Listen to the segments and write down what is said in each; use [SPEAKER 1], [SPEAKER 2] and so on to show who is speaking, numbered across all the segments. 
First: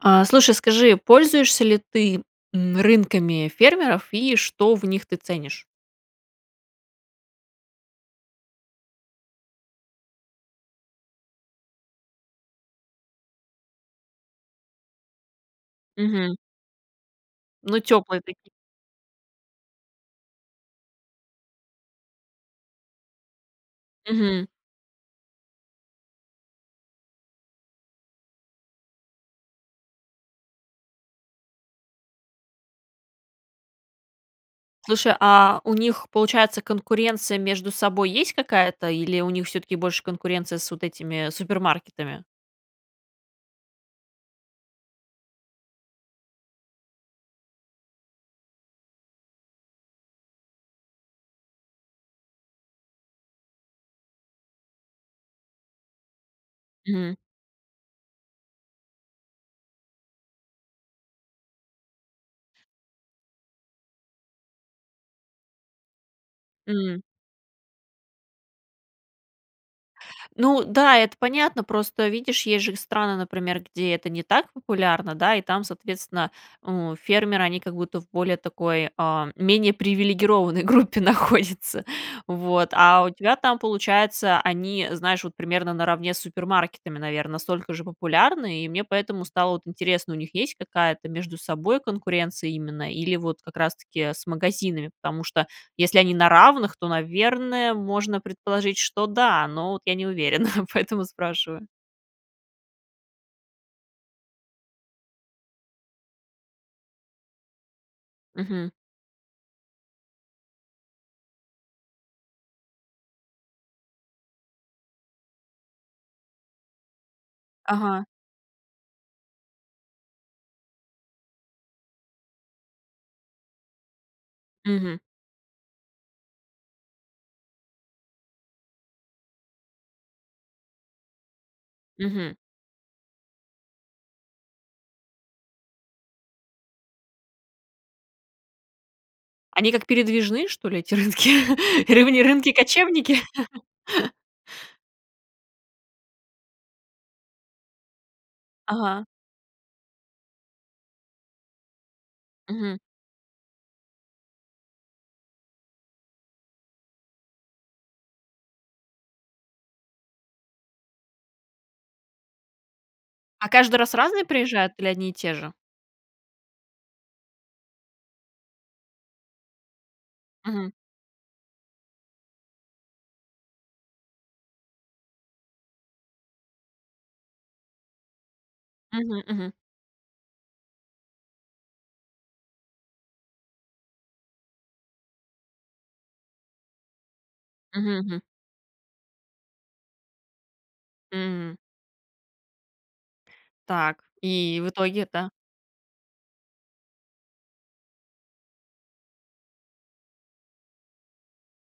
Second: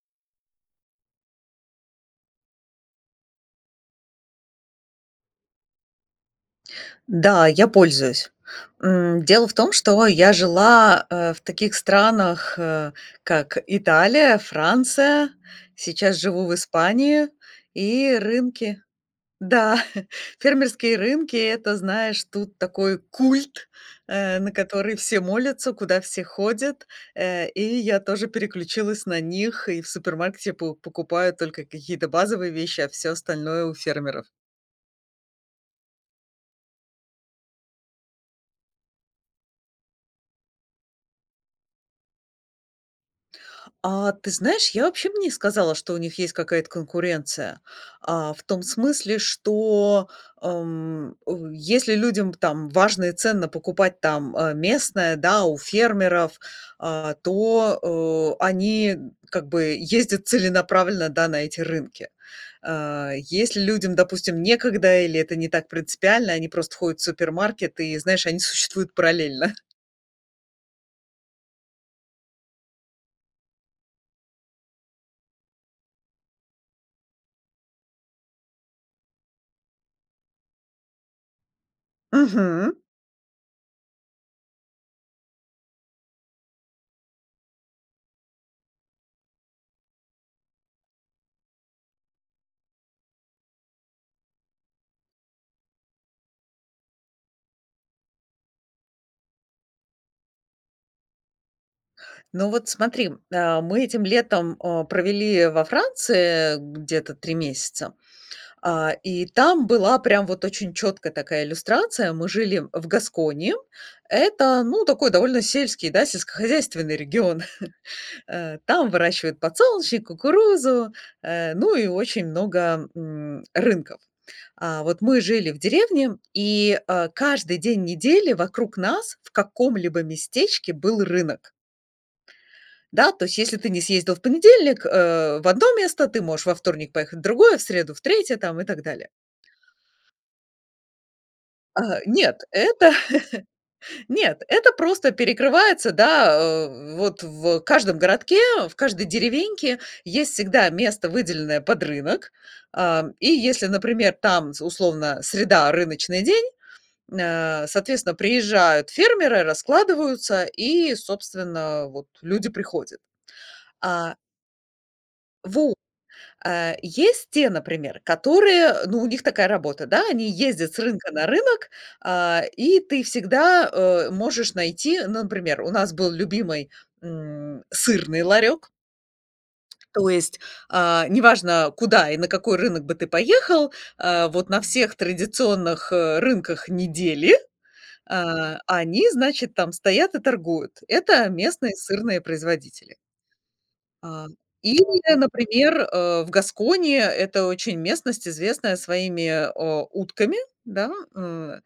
[SPEAKER 1] А, слушай, скажи, пользуешься ли ты, м, рынками фермеров и что в них ты ценишь?
[SPEAKER 2] Да, я пользуюсь. М, дело в том, что я жила, э, в таких странах, э, как Италия, Франция. Сейчас
[SPEAKER 1] Мгм.
[SPEAKER 2] живу в Испании.
[SPEAKER 1] Ну,
[SPEAKER 2] И
[SPEAKER 1] теплые таки
[SPEAKER 2] рынки Да, фермерские рынки- это, знаешь, тут такой культ, э,
[SPEAKER 1] Мгм.
[SPEAKER 2] на который все молятся, куда все ходят. Э, и я тоже переключилась на них. И в супермаркете по покупаю только какие-то базовые вещи, а всё остальное- у фермеров.
[SPEAKER 1] Слушай, а, у них, получается, конкуренция между собой есть какая-то, или у них всё-таки больше конкуренция с вот этими, супермаркетами?
[SPEAKER 2] А, ты знаешь, я вообще б не сказала, что у них есть какая-то конкуренция. А, в том смысле, что, эм, ой, если людям, там, важно и ценно покупать там, э, местное, да, у фермеров, а,
[SPEAKER 1] Мгм.
[SPEAKER 2] то, э, они н как бы ездят целенаправленно, да, на эти рынки. Э, если людям, допустим, некогда или это не так принципиально, они просто ходят
[SPEAKER 1] М.
[SPEAKER 2] в супермаркет и, знаешь, они существуют параллельно.
[SPEAKER 1] Ну да, это понятно, просто, видишь, есть же страны, например, где это не так популярно, да, и там, соответственно, у, фермеры, они как будто в более такой, а, менее привилегированной группе находятся, вот.
[SPEAKER 2] Мгм.
[SPEAKER 1] А у тебя там получается, они, знаешь, вот примерно наравне с супермаркетами, наверно, настолько же популярны, и мне поэтому стало, вот, интересно: у них есть какая-то между собой конкуренция именно или вот как раз таки с магазинами? Потому что если они на равных, то, наверное, можно предположить, что да, но вот я не уверена, поэтому спрашиваю.
[SPEAKER 2] Ну, вот смотри. А, мы этим летом, а, провели во Франции где-то 3 месяца.
[SPEAKER 1] Мгм.
[SPEAKER 2] А, и там была прям вот очень чёткая такая иллюстрация. Мы жили в Гаскони. Это, ну, такой довольно сельский, да, сельскохозяйственный регион.
[SPEAKER 1] Ага.
[SPEAKER 2] А, там выращивают подсолнечник, кукурузу, э, ну и очень много, м, рынков. А,
[SPEAKER 1] Мгм.
[SPEAKER 2] вот мы жили в деревне, и, а, каждый день недели вокруг нас в каком-либо местечке был рынок.
[SPEAKER 1] Мгм.
[SPEAKER 2] Да, то есть, если ты не съездил в понедельник, э, в 1 место, ты можешь во вторник поехать в другое, в среду в 3 там и так далее.
[SPEAKER 1] Они как передвижные, что ли, эти рынки,
[SPEAKER 2] А,
[SPEAKER 1] либо они
[SPEAKER 2] нет, это
[SPEAKER 1] рынки-кочевники?
[SPEAKER 2] нет, это просто перекрывается, да, а, вот в каждом городке, в
[SPEAKER 1] Ага.
[SPEAKER 2] каждой деревеньке есть всегда место, выделенное под рынок.
[SPEAKER 1] Мгм.
[SPEAKER 2] А, и если, например, там, з условно, среда- рыночный день, м, а, соответственно, приезжают фермеры, раскладываются, и, собственно, а, вот люди приходят.
[SPEAKER 1] А каждый раз
[SPEAKER 2] А
[SPEAKER 1] разные приезжают или одни и те же?
[SPEAKER 2] Во А есть те, например, которые, э, ну, у них такая работа, да? Они
[SPEAKER 1] Мгм.
[SPEAKER 2] ездят с рынка на рынок, а, и ты всегда, а, можешь найти, ну, например, у нас был любимый, м, сырный ларёк.
[SPEAKER 1] Мгм, мгм.
[SPEAKER 2] То есть, а, не важно, куда и на какой рынок бы ты поехал, а, вот на всех традиционных, э, рынках недели,
[SPEAKER 1] Мгм, мгм.
[SPEAKER 2] а, они, значит, там стоят и торгуют. Это
[SPEAKER 1] М.
[SPEAKER 2] местные сырные производители.
[SPEAKER 1] Так,
[SPEAKER 2] А,
[SPEAKER 1] и в
[SPEAKER 2] или,
[SPEAKER 1] итоге-то?
[SPEAKER 2] например, э, в Гаскони- это очень местность, известная своими, а, утками, да, э.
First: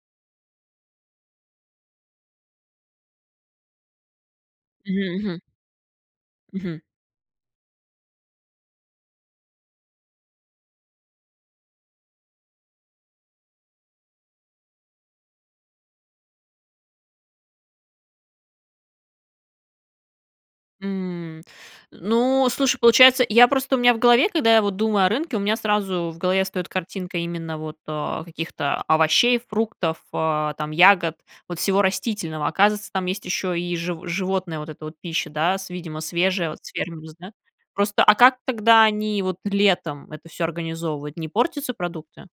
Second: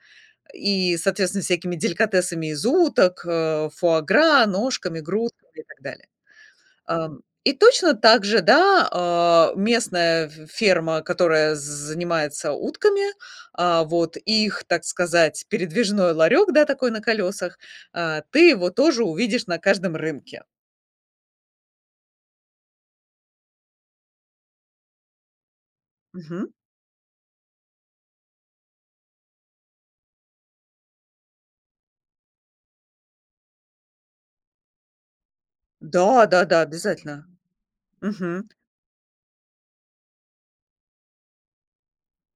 [SPEAKER 2] И, соответственно, всякими деликатесами из уток, а, фуа-гра, ножками,
[SPEAKER 1] Мгм, мгм.
[SPEAKER 2] грудками и так далее.
[SPEAKER 1] Мгм.
[SPEAKER 2] Ам, и точно так же, да, а, местная ф ферма, которая з занимается утками. А, вот, и их, так сказать, передвижной ларек, да, такой на колесах. А, ты его тоже увидишь на каждом рынке.
[SPEAKER 1] М. Ну, слушай, получается, я просто, у меня в голове, когда я вот думаю о рынке, у меня сразу в голове
[SPEAKER 2] Мгм.
[SPEAKER 1] встает картинка именно вот, а, каких-то овощей, фруктов, э, там ягод, вот всего растительного. Оказывается, там есть еще и жив животная вот эта вот пища, да, с, видимо,
[SPEAKER 2] Да, да,
[SPEAKER 1] свежая,
[SPEAKER 2] да,
[SPEAKER 1] вот с фермы вз
[SPEAKER 2] обязательно!
[SPEAKER 1] да? Просто, а как
[SPEAKER 2] Мгм.
[SPEAKER 1] тогда они вот летом это всё организовывают? Не портятся продукты?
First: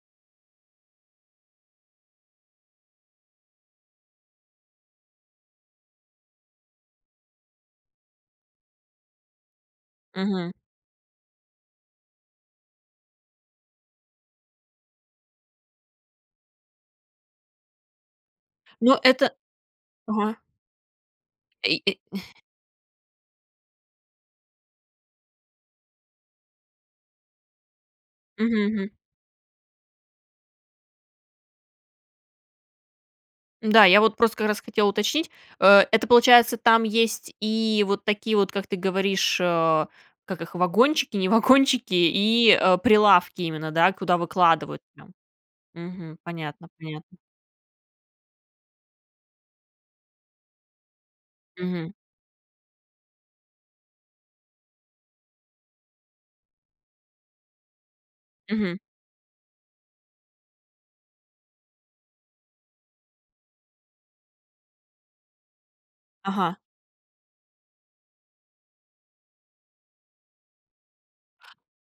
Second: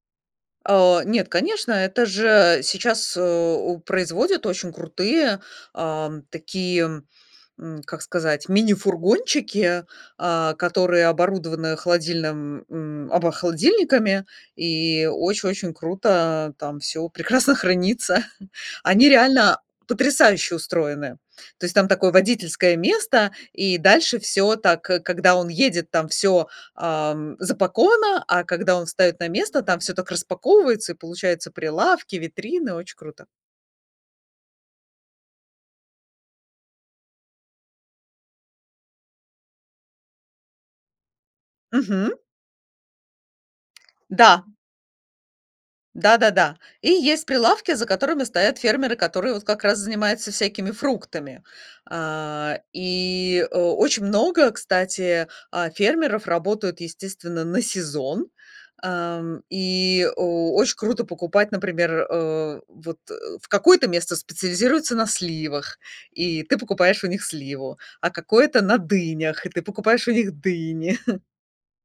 [SPEAKER 2] А, нет, конечно, это же сейчас, а, у производит очень крутые, ам, такие, м, как сказать, мини-фургончики,
[SPEAKER 1] Мгм.
[SPEAKER 2] а, которые оборудованы холодильным, м, обо холодильниками, и очень очень круто, а там всё прекрасно хранится.
[SPEAKER 1] Ну,
[SPEAKER 2] Они
[SPEAKER 1] это
[SPEAKER 2] реально
[SPEAKER 1] Ага.
[SPEAKER 2] потрясающе устроены. То есть
[SPEAKER 1] И
[SPEAKER 2] там
[SPEAKER 1] и.
[SPEAKER 2] такое водительское место, и дальше всё так: когда он едет, там всё, ам, запаковано, а
[SPEAKER 1] Мгм,
[SPEAKER 2] когда он
[SPEAKER 1] мгм.
[SPEAKER 2] встаёт на место, там всё так распаковывается, и получаются прилавки, витрины, очень круто!
[SPEAKER 1] Да, я вот просто как раз хотела уточнить, э, это получается, там есть и вот такие вот, как ты говоришь, а, как их, вагончики, не вагончики,
[SPEAKER 2] Мгм.
[SPEAKER 1] и, э, прилавки именно, да, куда
[SPEAKER 2] Да.
[SPEAKER 1] выкладывают прям? Мгм,
[SPEAKER 2] Да-да-да.
[SPEAKER 1] понятно,
[SPEAKER 2] И
[SPEAKER 1] понятно.
[SPEAKER 2] есть прилавки, за которыми стоят фермеры, которые вот как раз занимаются всякими фруктами.
[SPEAKER 1] Мгм.
[SPEAKER 2] А, и о очень много, кстати, а, фермеров работают, естественно, на сезон.
[SPEAKER 1] Мгм.
[SPEAKER 2] Ам, и о оч круто покупать, например, э, вот в какое-то место специализируется на сливах, и
[SPEAKER 1] Ага.
[SPEAKER 2] ты покупаешь у них сливу, а какое-то- на дынях, и ты покупаешь у них дыни.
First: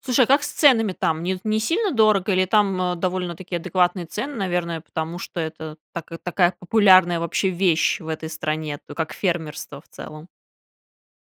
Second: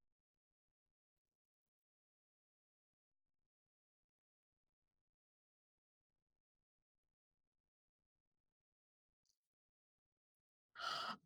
[SPEAKER 1] Слушай, а как с ценами там? Не не сильно дорого, или там, а, довольно-таки адекватные цены, наверное, потому что это така такая популярная вообще вещь в этой стране, т как фермерство в целом?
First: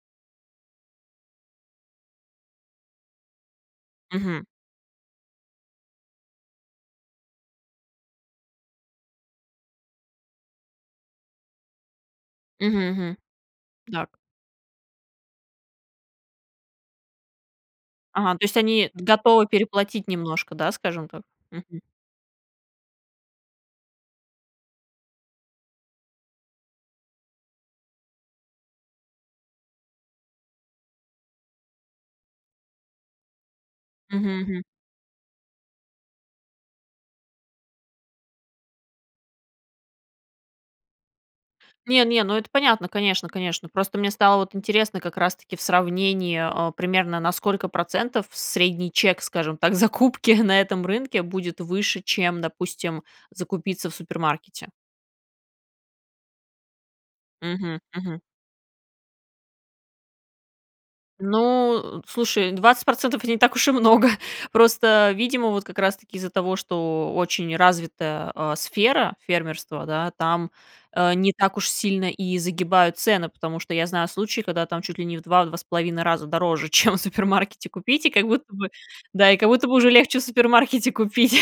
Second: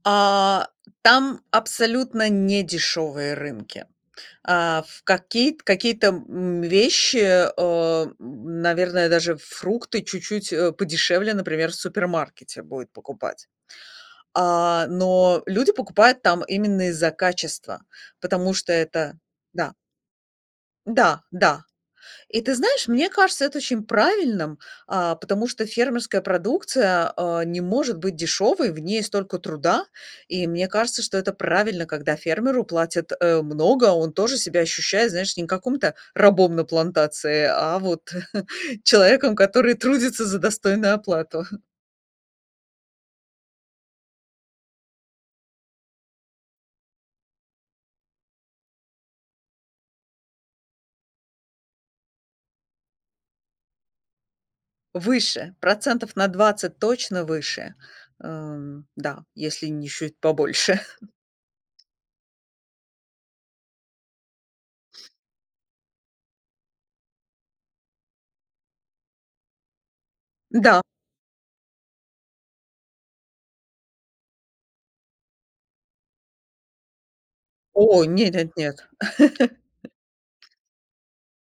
[SPEAKER 2] А, там абсолютно не дешёвые рынки.
[SPEAKER 1] Мгм.
[SPEAKER 2] А, ф какие т какие-то, м, вещи, э, наверное, даже фрукты чуть-чуть, э, подешевле, например, в супермаркете
[SPEAKER 1] Мгм,
[SPEAKER 2] будет
[SPEAKER 1] мгм.
[SPEAKER 2] покупать.
[SPEAKER 1] Так.
[SPEAKER 2] А, но люди покупают там именно из-за качества,
[SPEAKER 1] Ага, то
[SPEAKER 2] потому
[SPEAKER 1] есть
[SPEAKER 2] что
[SPEAKER 1] они
[SPEAKER 2] это
[SPEAKER 1] готовы
[SPEAKER 2] Да.
[SPEAKER 1] переплатить немножко, да? Скажем
[SPEAKER 2] Да,
[SPEAKER 1] так,
[SPEAKER 2] да.
[SPEAKER 1] мгм.
[SPEAKER 2] И ты знаешь, мне кажется это очень правильным, а, потому что фермерская продукция, а, не может быть дешёвой. В ней столько труда. И мне кажется, что это правильно, когда фермеру платят, э, много, он
[SPEAKER 1] Мгм,
[SPEAKER 2] тоже себя
[SPEAKER 1] мгм.
[SPEAKER 2] ощущает, знаешь, не каким-то рабом на плантации, а вот человеком, который трудится за достойную оплату.
[SPEAKER 1] Не не, ну это понятно, конечно конечно, просто мне стало вот интересно как раз-таки в сравнении, а, примерно на сколько процентов средний чек, скажем так, закупки на этом рынке будет выше, чем, допустим, закупиться в супермаркете?
[SPEAKER 2] Выше, процентов на 20 точно выше.
[SPEAKER 1] Мгм, мгм.
[SPEAKER 2] Эм, да, если не чуть побольше.
[SPEAKER 1] Ну, слушай, 20 % не так уж и много. Просто, видимо, вот как раз-таки из-за того, что очень развитая, а, сфера фермерства, да, там,
[SPEAKER 2] Да.
[SPEAKER 1] э, не так уж сильно и загибают цены. Потому что я знаю случаи, когда там чуть ли не в 2- 2,5 раза дороже, чем в супермаркете
[SPEAKER 2] О
[SPEAKER 1] купить. И как
[SPEAKER 2] нет нет
[SPEAKER 1] будто бы,
[SPEAKER 2] нет.
[SPEAKER 1] да и как будто уже легче в супермаркете купить,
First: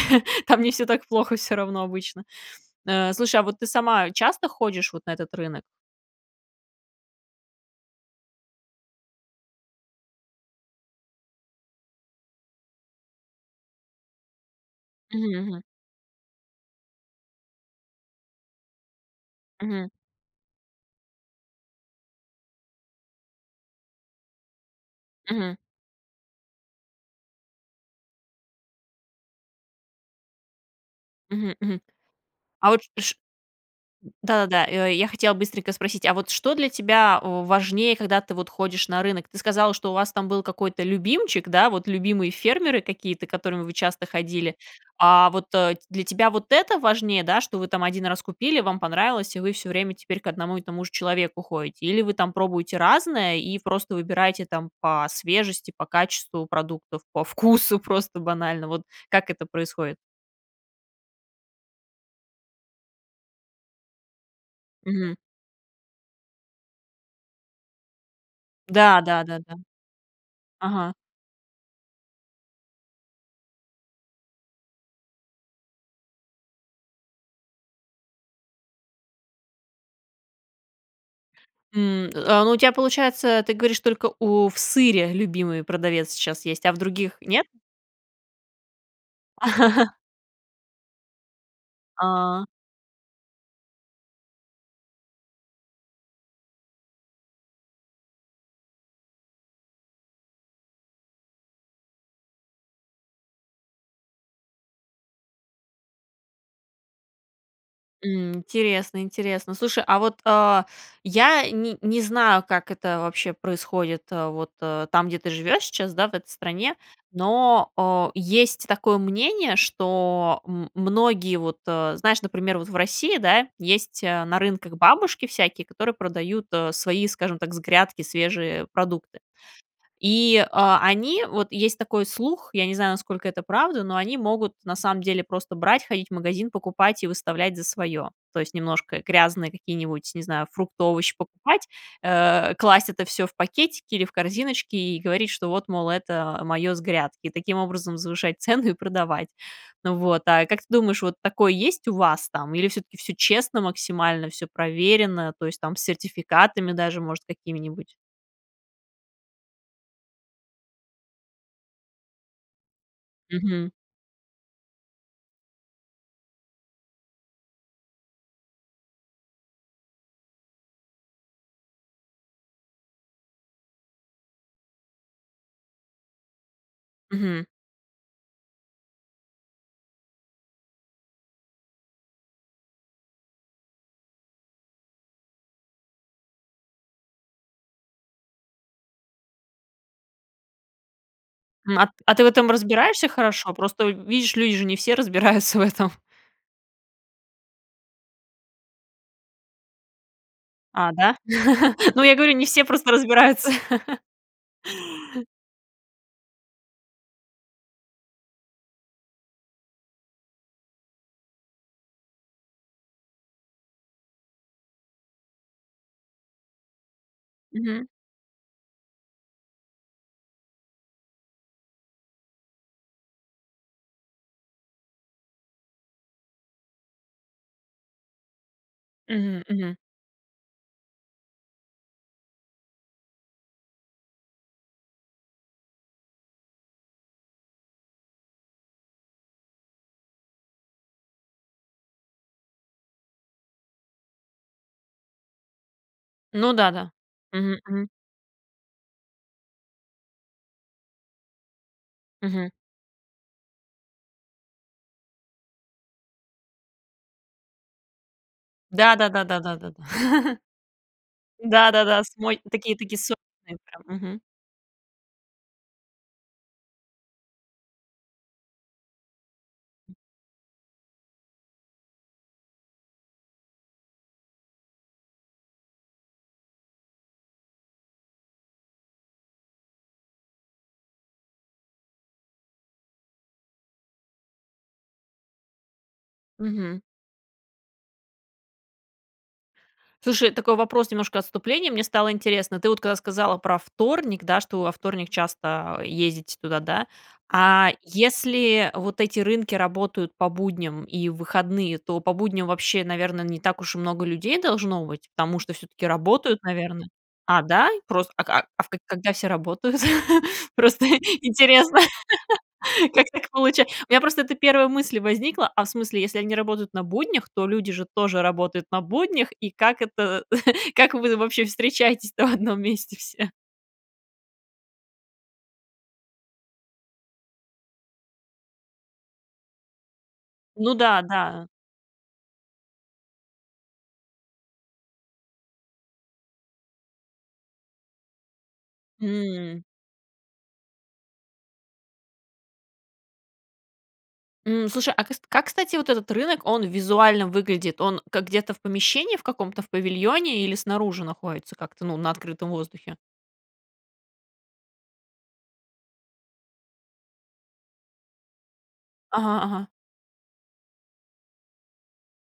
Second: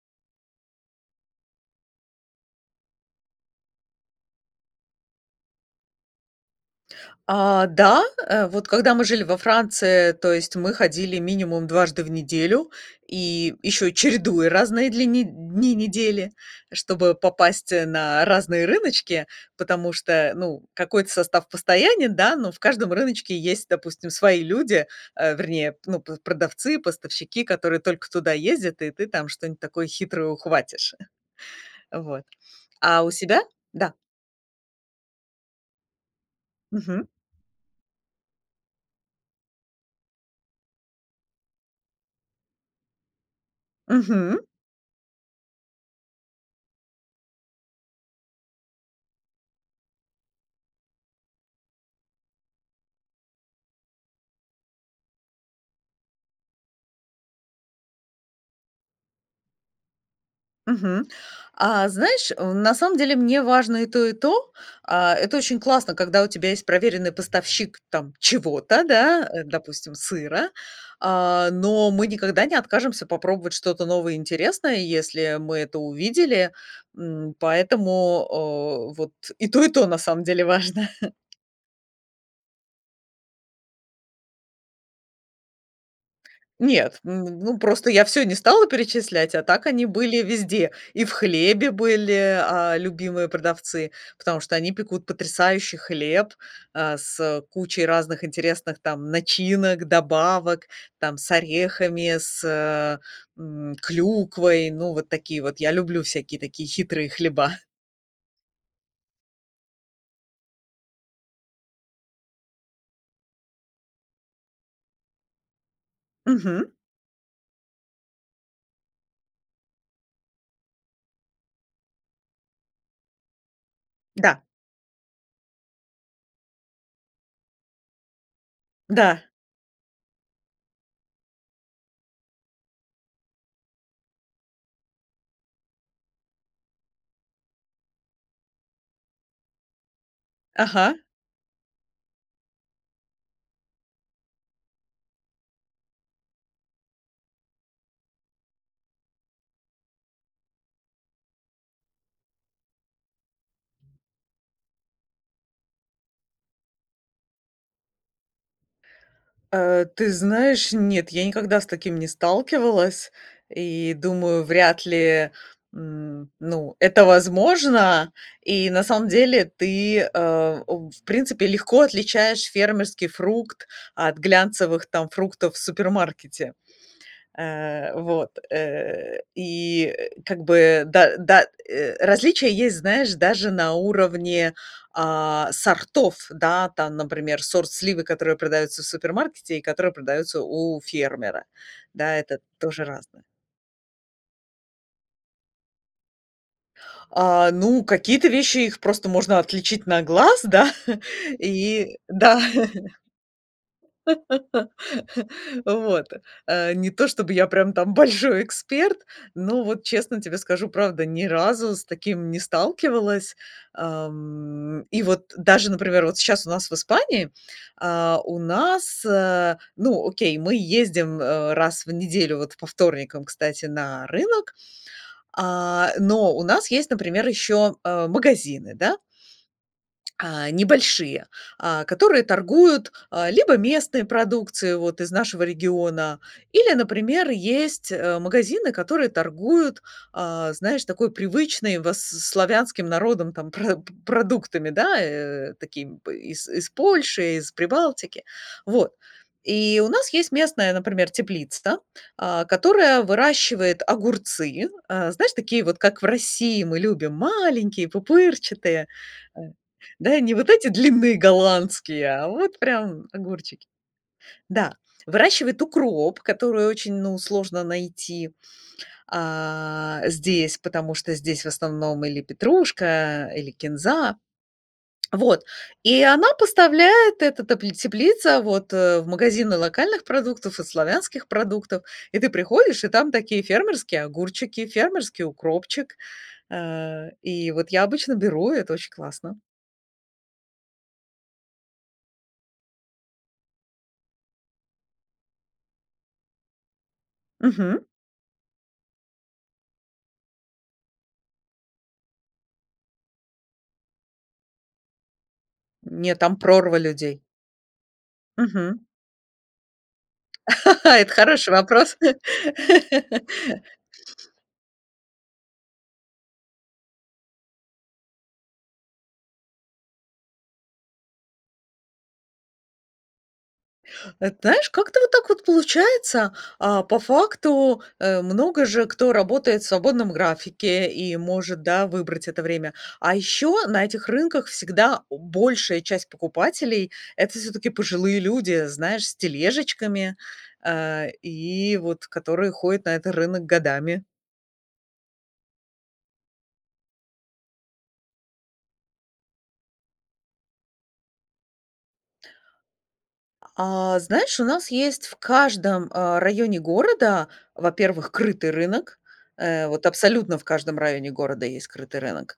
[SPEAKER 1] там не все так плохо всё равно обычно. Э, слушай, а вот ты сама часто ходишь вот на этот рынок?
[SPEAKER 2] А, да, э, вот когда мы жили во Франции, то есть мы ходили минимум дважды в неделю и ещё, чередуя разные дли нед
[SPEAKER 1] Мгм, мгм.
[SPEAKER 2] дни недели, чтобы попасть на разные рыночки.
[SPEAKER 1] Мгм.
[SPEAKER 2] Потому что, ну, какой-то состав постоянен, да, но в каждом рыночке есть, допустим, свои люди, э,
[SPEAKER 1] Мгм.
[SPEAKER 2] вернее, ну, п продавцы, поставщики, которые только туда ездят, и ты там что-нибудь такое хитрое ухватишь.
[SPEAKER 1] Мгм, мгм.
[SPEAKER 2] Вот,
[SPEAKER 1] А вот
[SPEAKER 2] а у
[SPEAKER 1] ш
[SPEAKER 2] себя Да.
[SPEAKER 1] Да-да. Э, я хотела быстренько спросить, а вот что для
[SPEAKER 2] Мгм.
[SPEAKER 1] тебя важнее, когда ты вот ходишь на рынок? Ты сказала, что у вас там был какой-то любимчик, да, вот любимые фермеры какие-то, к которым вы часто
[SPEAKER 2] Мгм.
[SPEAKER 1] ходили. А вот для тебя вот это важнее, да, что вы там 1 раз купили, вам понравилось, и вы всё время теперь к одному и тому же человеку ходите? Или вы там пробуете разное и просто выбираете там по свежести, по качеству продуктов, по вкусу просто банально, вот как это происходит?
[SPEAKER 2] Мгм. А знаешь, э, на самом деле, мне важно и то, и то. А,
[SPEAKER 1] Мгм.
[SPEAKER 2] это очень классно, когда у тебя есть проверенный поставщик там чего-то,
[SPEAKER 1] Да да
[SPEAKER 2] да,
[SPEAKER 1] да
[SPEAKER 2] э,
[SPEAKER 1] да.
[SPEAKER 2] допустим, сыра.
[SPEAKER 1] Ага.
[SPEAKER 2] А, но мы никогда не откажемся попробовать что-то новое и интересное, если мы это увидели, м, поэтому, а, вот и то, и то, на самом деле, важно.
[SPEAKER 1] М, а, ну у тя, получается, ты говоришь, только у в сыре любимый продавец сейчас есть, а в
[SPEAKER 2] Нет,
[SPEAKER 1] других
[SPEAKER 2] м,
[SPEAKER 1] нет?
[SPEAKER 2] ну, просто я всё не стала перечислять, а так они были везде. И в хлебе были,
[SPEAKER 1] А.
[SPEAKER 2] а, любимые продавцы, потому что они пекут потрясающий хлеб, а, с, э, кучей разных интересных там начинок, добавок: там с орехами, с, э, м, клюквой, ну, вот такие вот. Я люблю всякие такие хитрые хлеба.
[SPEAKER 1] М. Интересно, интересно. Слушай, а вот, а, я ни не знаю, как это вообще происходит, а, вот, а, там, где ты живешь сейчас, да, в этой
[SPEAKER 2] Мгм.
[SPEAKER 1] стране, но, а, есть такое мнение, что, м, многие вот, а, знаешь, например вот, в России, да, есть, а, на
[SPEAKER 2] Да.
[SPEAKER 1] рынках бабушки всякие, которые продают, а, свои, скажем так, с грядки свежие продукты.
[SPEAKER 2] Да.
[SPEAKER 1] И, а, они- вот есть такой слух, я не знаю, насколько это правда- но они могут, на самом деле, просто брать, ходить в магазин, покупать, и выставлять за свое. То есть, немножко грязные какие-нибудь, не знаю, фрукты,
[SPEAKER 2] Ага.
[SPEAKER 1] овощи покупать, э, класть это всё в пакетики или в корзиночки, и говорить, что, вот, мол, это мое с грядки. И таким образом завышать цену и продавать, н вот. А как ты думаешь, вот такое есть у вас, там, или, всё-таки, всё честно максимально, всё проверено, то есть, там, с сертификатами даже, может, какими-нибудь?
[SPEAKER 2] Э, ты знаешь, нет, я никогда с таким не сталкивалась
[SPEAKER 1] Мгм.
[SPEAKER 2] и, думаю, вряд ли, м, ну, это возможно. И на самом деле ты, э, у в в принципе, легко отличаешь фермерский фрукт от глянцевых там фруктов в супермаркете.
[SPEAKER 1] Мгм.
[SPEAKER 2] Э, вот. Э, и, э, как бы да да, э, различия есть, знаешь, даже на уровне, а, сортов, да. Там, например, сорт сливы, которые продаются в супермаркете и которые продаются у фермера.
[SPEAKER 1] М, а, т
[SPEAKER 2] Да,
[SPEAKER 1] а, ты в
[SPEAKER 2] это
[SPEAKER 1] этом
[SPEAKER 2] тоже
[SPEAKER 1] разбираешься
[SPEAKER 2] разное.
[SPEAKER 1] хорошо? Просто в видишь, люди же не все разбираются в этом.
[SPEAKER 2] А, ну, какие-то вещи их просто можно отличить на глаз, да.
[SPEAKER 1] А, да?
[SPEAKER 2] И
[SPEAKER 1] Ну, я говорю,
[SPEAKER 2] да
[SPEAKER 1] не все просто разбираются.
[SPEAKER 2] вот. Э, не то чтобы я прям там большой эксперт, но, вот честно тебе скажу, правда, ни разу с таким не сталкивалась. Ам, и вот даже, например, вот щас у нас в Испании,
[SPEAKER 1] Мгм.
[SPEAKER 2] а, у нас, э, ну, окей, мы ездим, э, раз в неделю, вот, по вторникам, кстати, на рынок. А, э, но у нас есть, например, ещё, э, магазины, да.
[SPEAKER 1] М, мгм.
[SPEAKER 2] А, небольшие. А, которые торгуют, а, либо местной продукцией вот из нашего региона. Или, например, есть, э, магазины, которые торгуют, а, знаешь, такой привычной вос с с славянским народам там прод продуктами, да, э, такими, э, из
[SPEAKER 1] Ну
[SPEAKER 2] из
[SPEAKER 1] да-да.
[SPEAKER 2] Польши, из
[SPEAKER 1] Мгм, мгм.
[SPEAKER 2] Прибалтики. Вот. И у нас есть местная, например, теплица, а,
[SPEAKER 1] Мгм.
[SPEAKER 2] которая выращивает огурцы. Э, знаешь, такие вот, как в России мы любим, маленькие пупырчатые.
[SPEAKER 1] Да да да да
[SPEAKER 2] А.
[SPEAKER 1] да да да.
[SPEAKER 2] Да, не вот эти длинные
[SPEAKER 1] Да да-да.
[SPEAKER 2] голландские, а
[SPEAKER 1] Самой
[SPEAKER 2] вот
[SPEAKER 1] таки такие
[SPEAKER 2] прям
[SPEAKER 1] сочные,
[SPEAKER 2] огурчики
[SPEAKER 1] прям, мгм.
[SPEAKER 2] Да. Выращивает укроп, который очень, ну, сложно найти, а, здесь, потому что здесь в основном или петрушка, а, или кинза. Вот. И она поставляет, эта т теплица, вот в магазины локальных продуктов и славянских продуктов. И ты приходишь, и там такие фермерские огурчики, фермерский укропчик.
[SPEAKER 1] Мгм.
[SPEAKER 2] А, и вот я обычно беру- это очень классно.
[SPEAKER 1] Слушай, такой вопрос, немножко отступление, мне стало интересно: ты вот когда сказала про вторник, да, что во вторник часто, э, ездите туда, да. А
[SPEAKER 2] Мгм.
[SPEAKER 1] если вот эти рынки работают по будням и в выходные, то по будням вообще, наверное, не так уж и много людей должно быть, потому что всё-таки
[SPEAKER 2] Не, там
[SPEAKER 1] работают,
[SPEAKER 2] прорва
[SPEAKER 1] наверное.
[SPEAKER 2] людей.
[SPEAKER 1] А, да? И просто, а, к а в к а
[SPEAKER 2] Мгм.
[SPEAKER 1] когда все работают? Просто и
[SPEAKER 2] Это хороший
[SPEAKER 1] интересно.
[SPEAKER 2] вопрос.
[SPEAKER 1] Как так получа У меня просто это первая мысль возникла. А в смысле, если они работают на буднях, то люди же тоже работают на буднях, и как это, э, как вы вообще встречаетесь-то в одном месте все?
[SPEAKER 2] Эт знаешь, как-то вот так вот получается. А, по факту, э, много же кто работает в свободном
[SPEAKER 1] Ну
[SPEAKER 2] графике
[SPEAKER 1] да,
[SPEAKER 2] и
[SPEAKER 1] да.
[SPEAKER 2] может, да, выбрать это время. А еще на этих рынках всегда большая часть покупателей- это, всё-таки, пожилые люди. Знаешь, с
[SPEAKER 1] М.
[SPEAKER 2] тележечками, а, и вот которые ходят на этот рынок годами.
[SPEAKER 1] М, слушай, а кас как, кстати, вот этот рынок, он визуально выглядит? Он как, где-то в помещении в каком-то, в павильоне, или снаружи находится, как-то, ну, на открытом воздухе?
[SPEAKER 2] А, знаешь, у нас есть в каждом, а, районе города, во-первых, крытый рынок.
[SPEAKER 1] Ага,
[SPEAKER 2] Э,
[SPEAKER 1] ага.
[SPEAKER 2] вот абсолютно в каждом районе города есть крытый рынок.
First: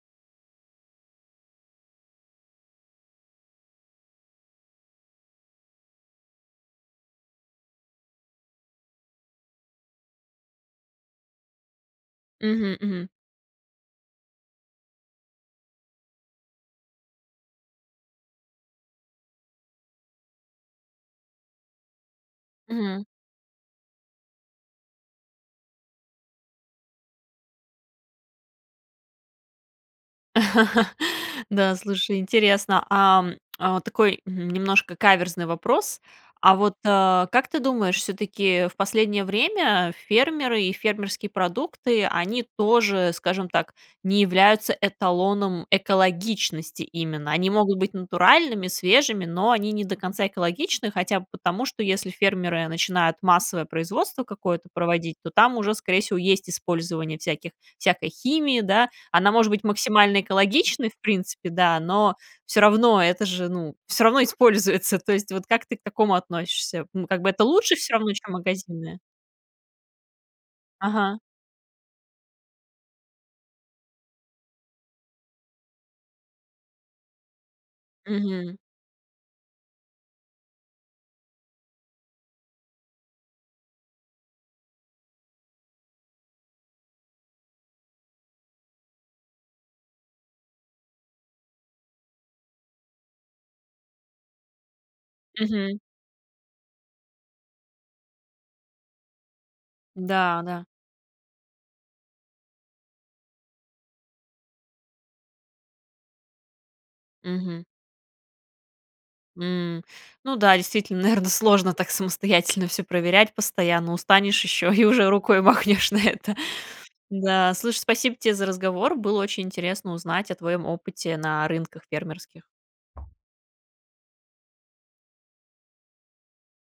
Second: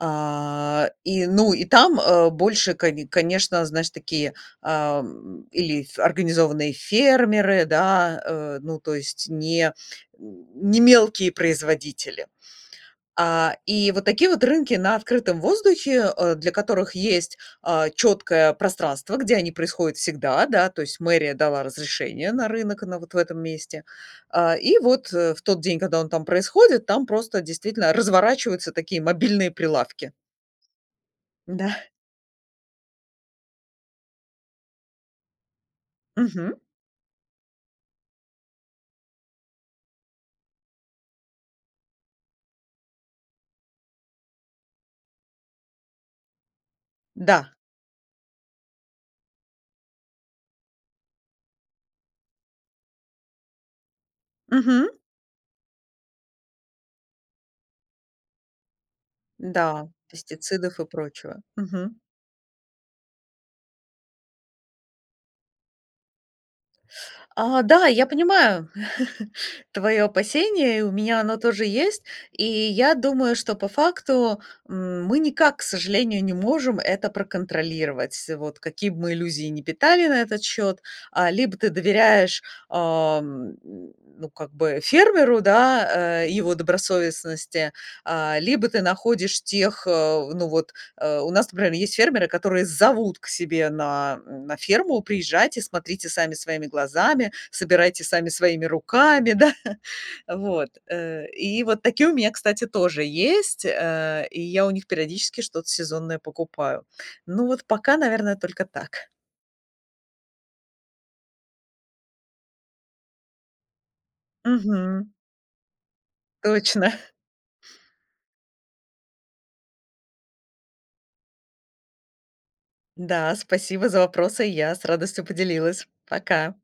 [SPEAKER 2] А, и, ну, и там, а, больше, коне конечно, знаешь, такие, ам, или ф организованные фермеры, да, э, ну, то есть не н не мелкие производители.
[SPEAKER 1] Мгм, мгм.
[SPEAKER 2] А, и вот такие вот рынки на открытом воздухе, э, для которых есть, а, четкое пространство, где они происходят всегда, да, то есть мэрия дала разрешение на рынок, на
[SPEAKER 1] Мгм.
[SPEAKER 2] вот в этом месте. А, и вот, э, в тот день, когда он там происходит, там просто действительно разворачиваются такие мобильные прилавки.
[SPEAKER 1] Да,
[SPEAKER 2] Да.
[SPEAKER 1] слушай, интересно. Ам, а вот такой, м, немножко каверзный вопрос. А
[SPEAKER 2] Мгм.
[SPEAKER 1] вот, э, как ты думаешь, всё-таки, э, в последнее время фермеры и фермерские продукты, они тоже, скажем так, не являются эталоном экологичности именно.
[SPEAKER 2] Да.
[SPEAKER 1] Они могут быть натуральными, свежими, но они не до конца экологичны хотя бы потому, что если фермеры начинают массовое производство какое-то
[SPEAKER 2] Мгм.
[SPEAKER 1] проводить, то там уже, скорее всего, есть использование всяких всякой химии, да. Она может быть
[SPEAKER 2] Да,
[SPEAKER 1] максимально
[SPEAKER 2] пестицидов и
[SPEAKER 1] экологичной, в
[SPEAKER 2] прочего.
[SPEAKER 1] принципе, да,
[SPEAKER 2] Мгм.
[SPEAKER 1] но, всё равно, это же, ну, всё равно используется, то есть, вот как ты к такому относишься, ну, как бы это
[SPEAKER 2] А,
[SPEAKER 1] лучше
[SPEAKER 2] да,
[SPEAKER 1] всё
[SPEAKER 2] я
[SPEAKER 1] равно, чем
[SPEAKER 2] понимаю
[SPEAKER 1] магазинное?
[SPEAKER 2] твое опасение, и у
[SPEAKER 1] Ага.
[SPEAKER 2] меня оно тоже есть. И я думаю, что по факту, м, мы никак, к сожалению, не можем это проконтролировать,
[SPEAKER 1] Мгм.
[SPEAKER 2] вот какие б мы иллюзии не питали на этот счет. А, либо ты доверяешь, ам, ну, как бы, фермеру, да, э, его добросовестности, а, либо ты находишь тех, э, ну, вот, э, у нас, например, есть фермеры, которые зовут к себе на, м, на ферму: "Приезжайте,
[SPEAKER 1] Мгм.
[SPEAKER 2] смотрите сами, своими глазами, собирайте сами своими руками", да.
[SPEAKER 1] Да, да.
[SPEAKER 2] Вот. Э, и вот такие у меня, кстати, тоже есть. Э, и я у них периодически что-то сезонное покупаю. Ну
[SPEAKER 1] Мгм.
[SPEAKER 2] вот пока, наверное, только так.
[SPEAKER 1] М, ну да, действительно, наверно, сложно так самостоятельно всё проверять постоянно, устанешь еще, и уже
[SPEAKER 2] Мгм.
[SPEAKER 1] рукой махнешь на это.
[SPEAKER 2] Точно.
[SPEAKER 1] Да, слушай, спасибо те за разговор. Было очень интересно узнать о твоем опыте на рынках фермерских.
[SPEAKER 2] Да. Спасибо за вопросы, я с радостью поделилась. Пока!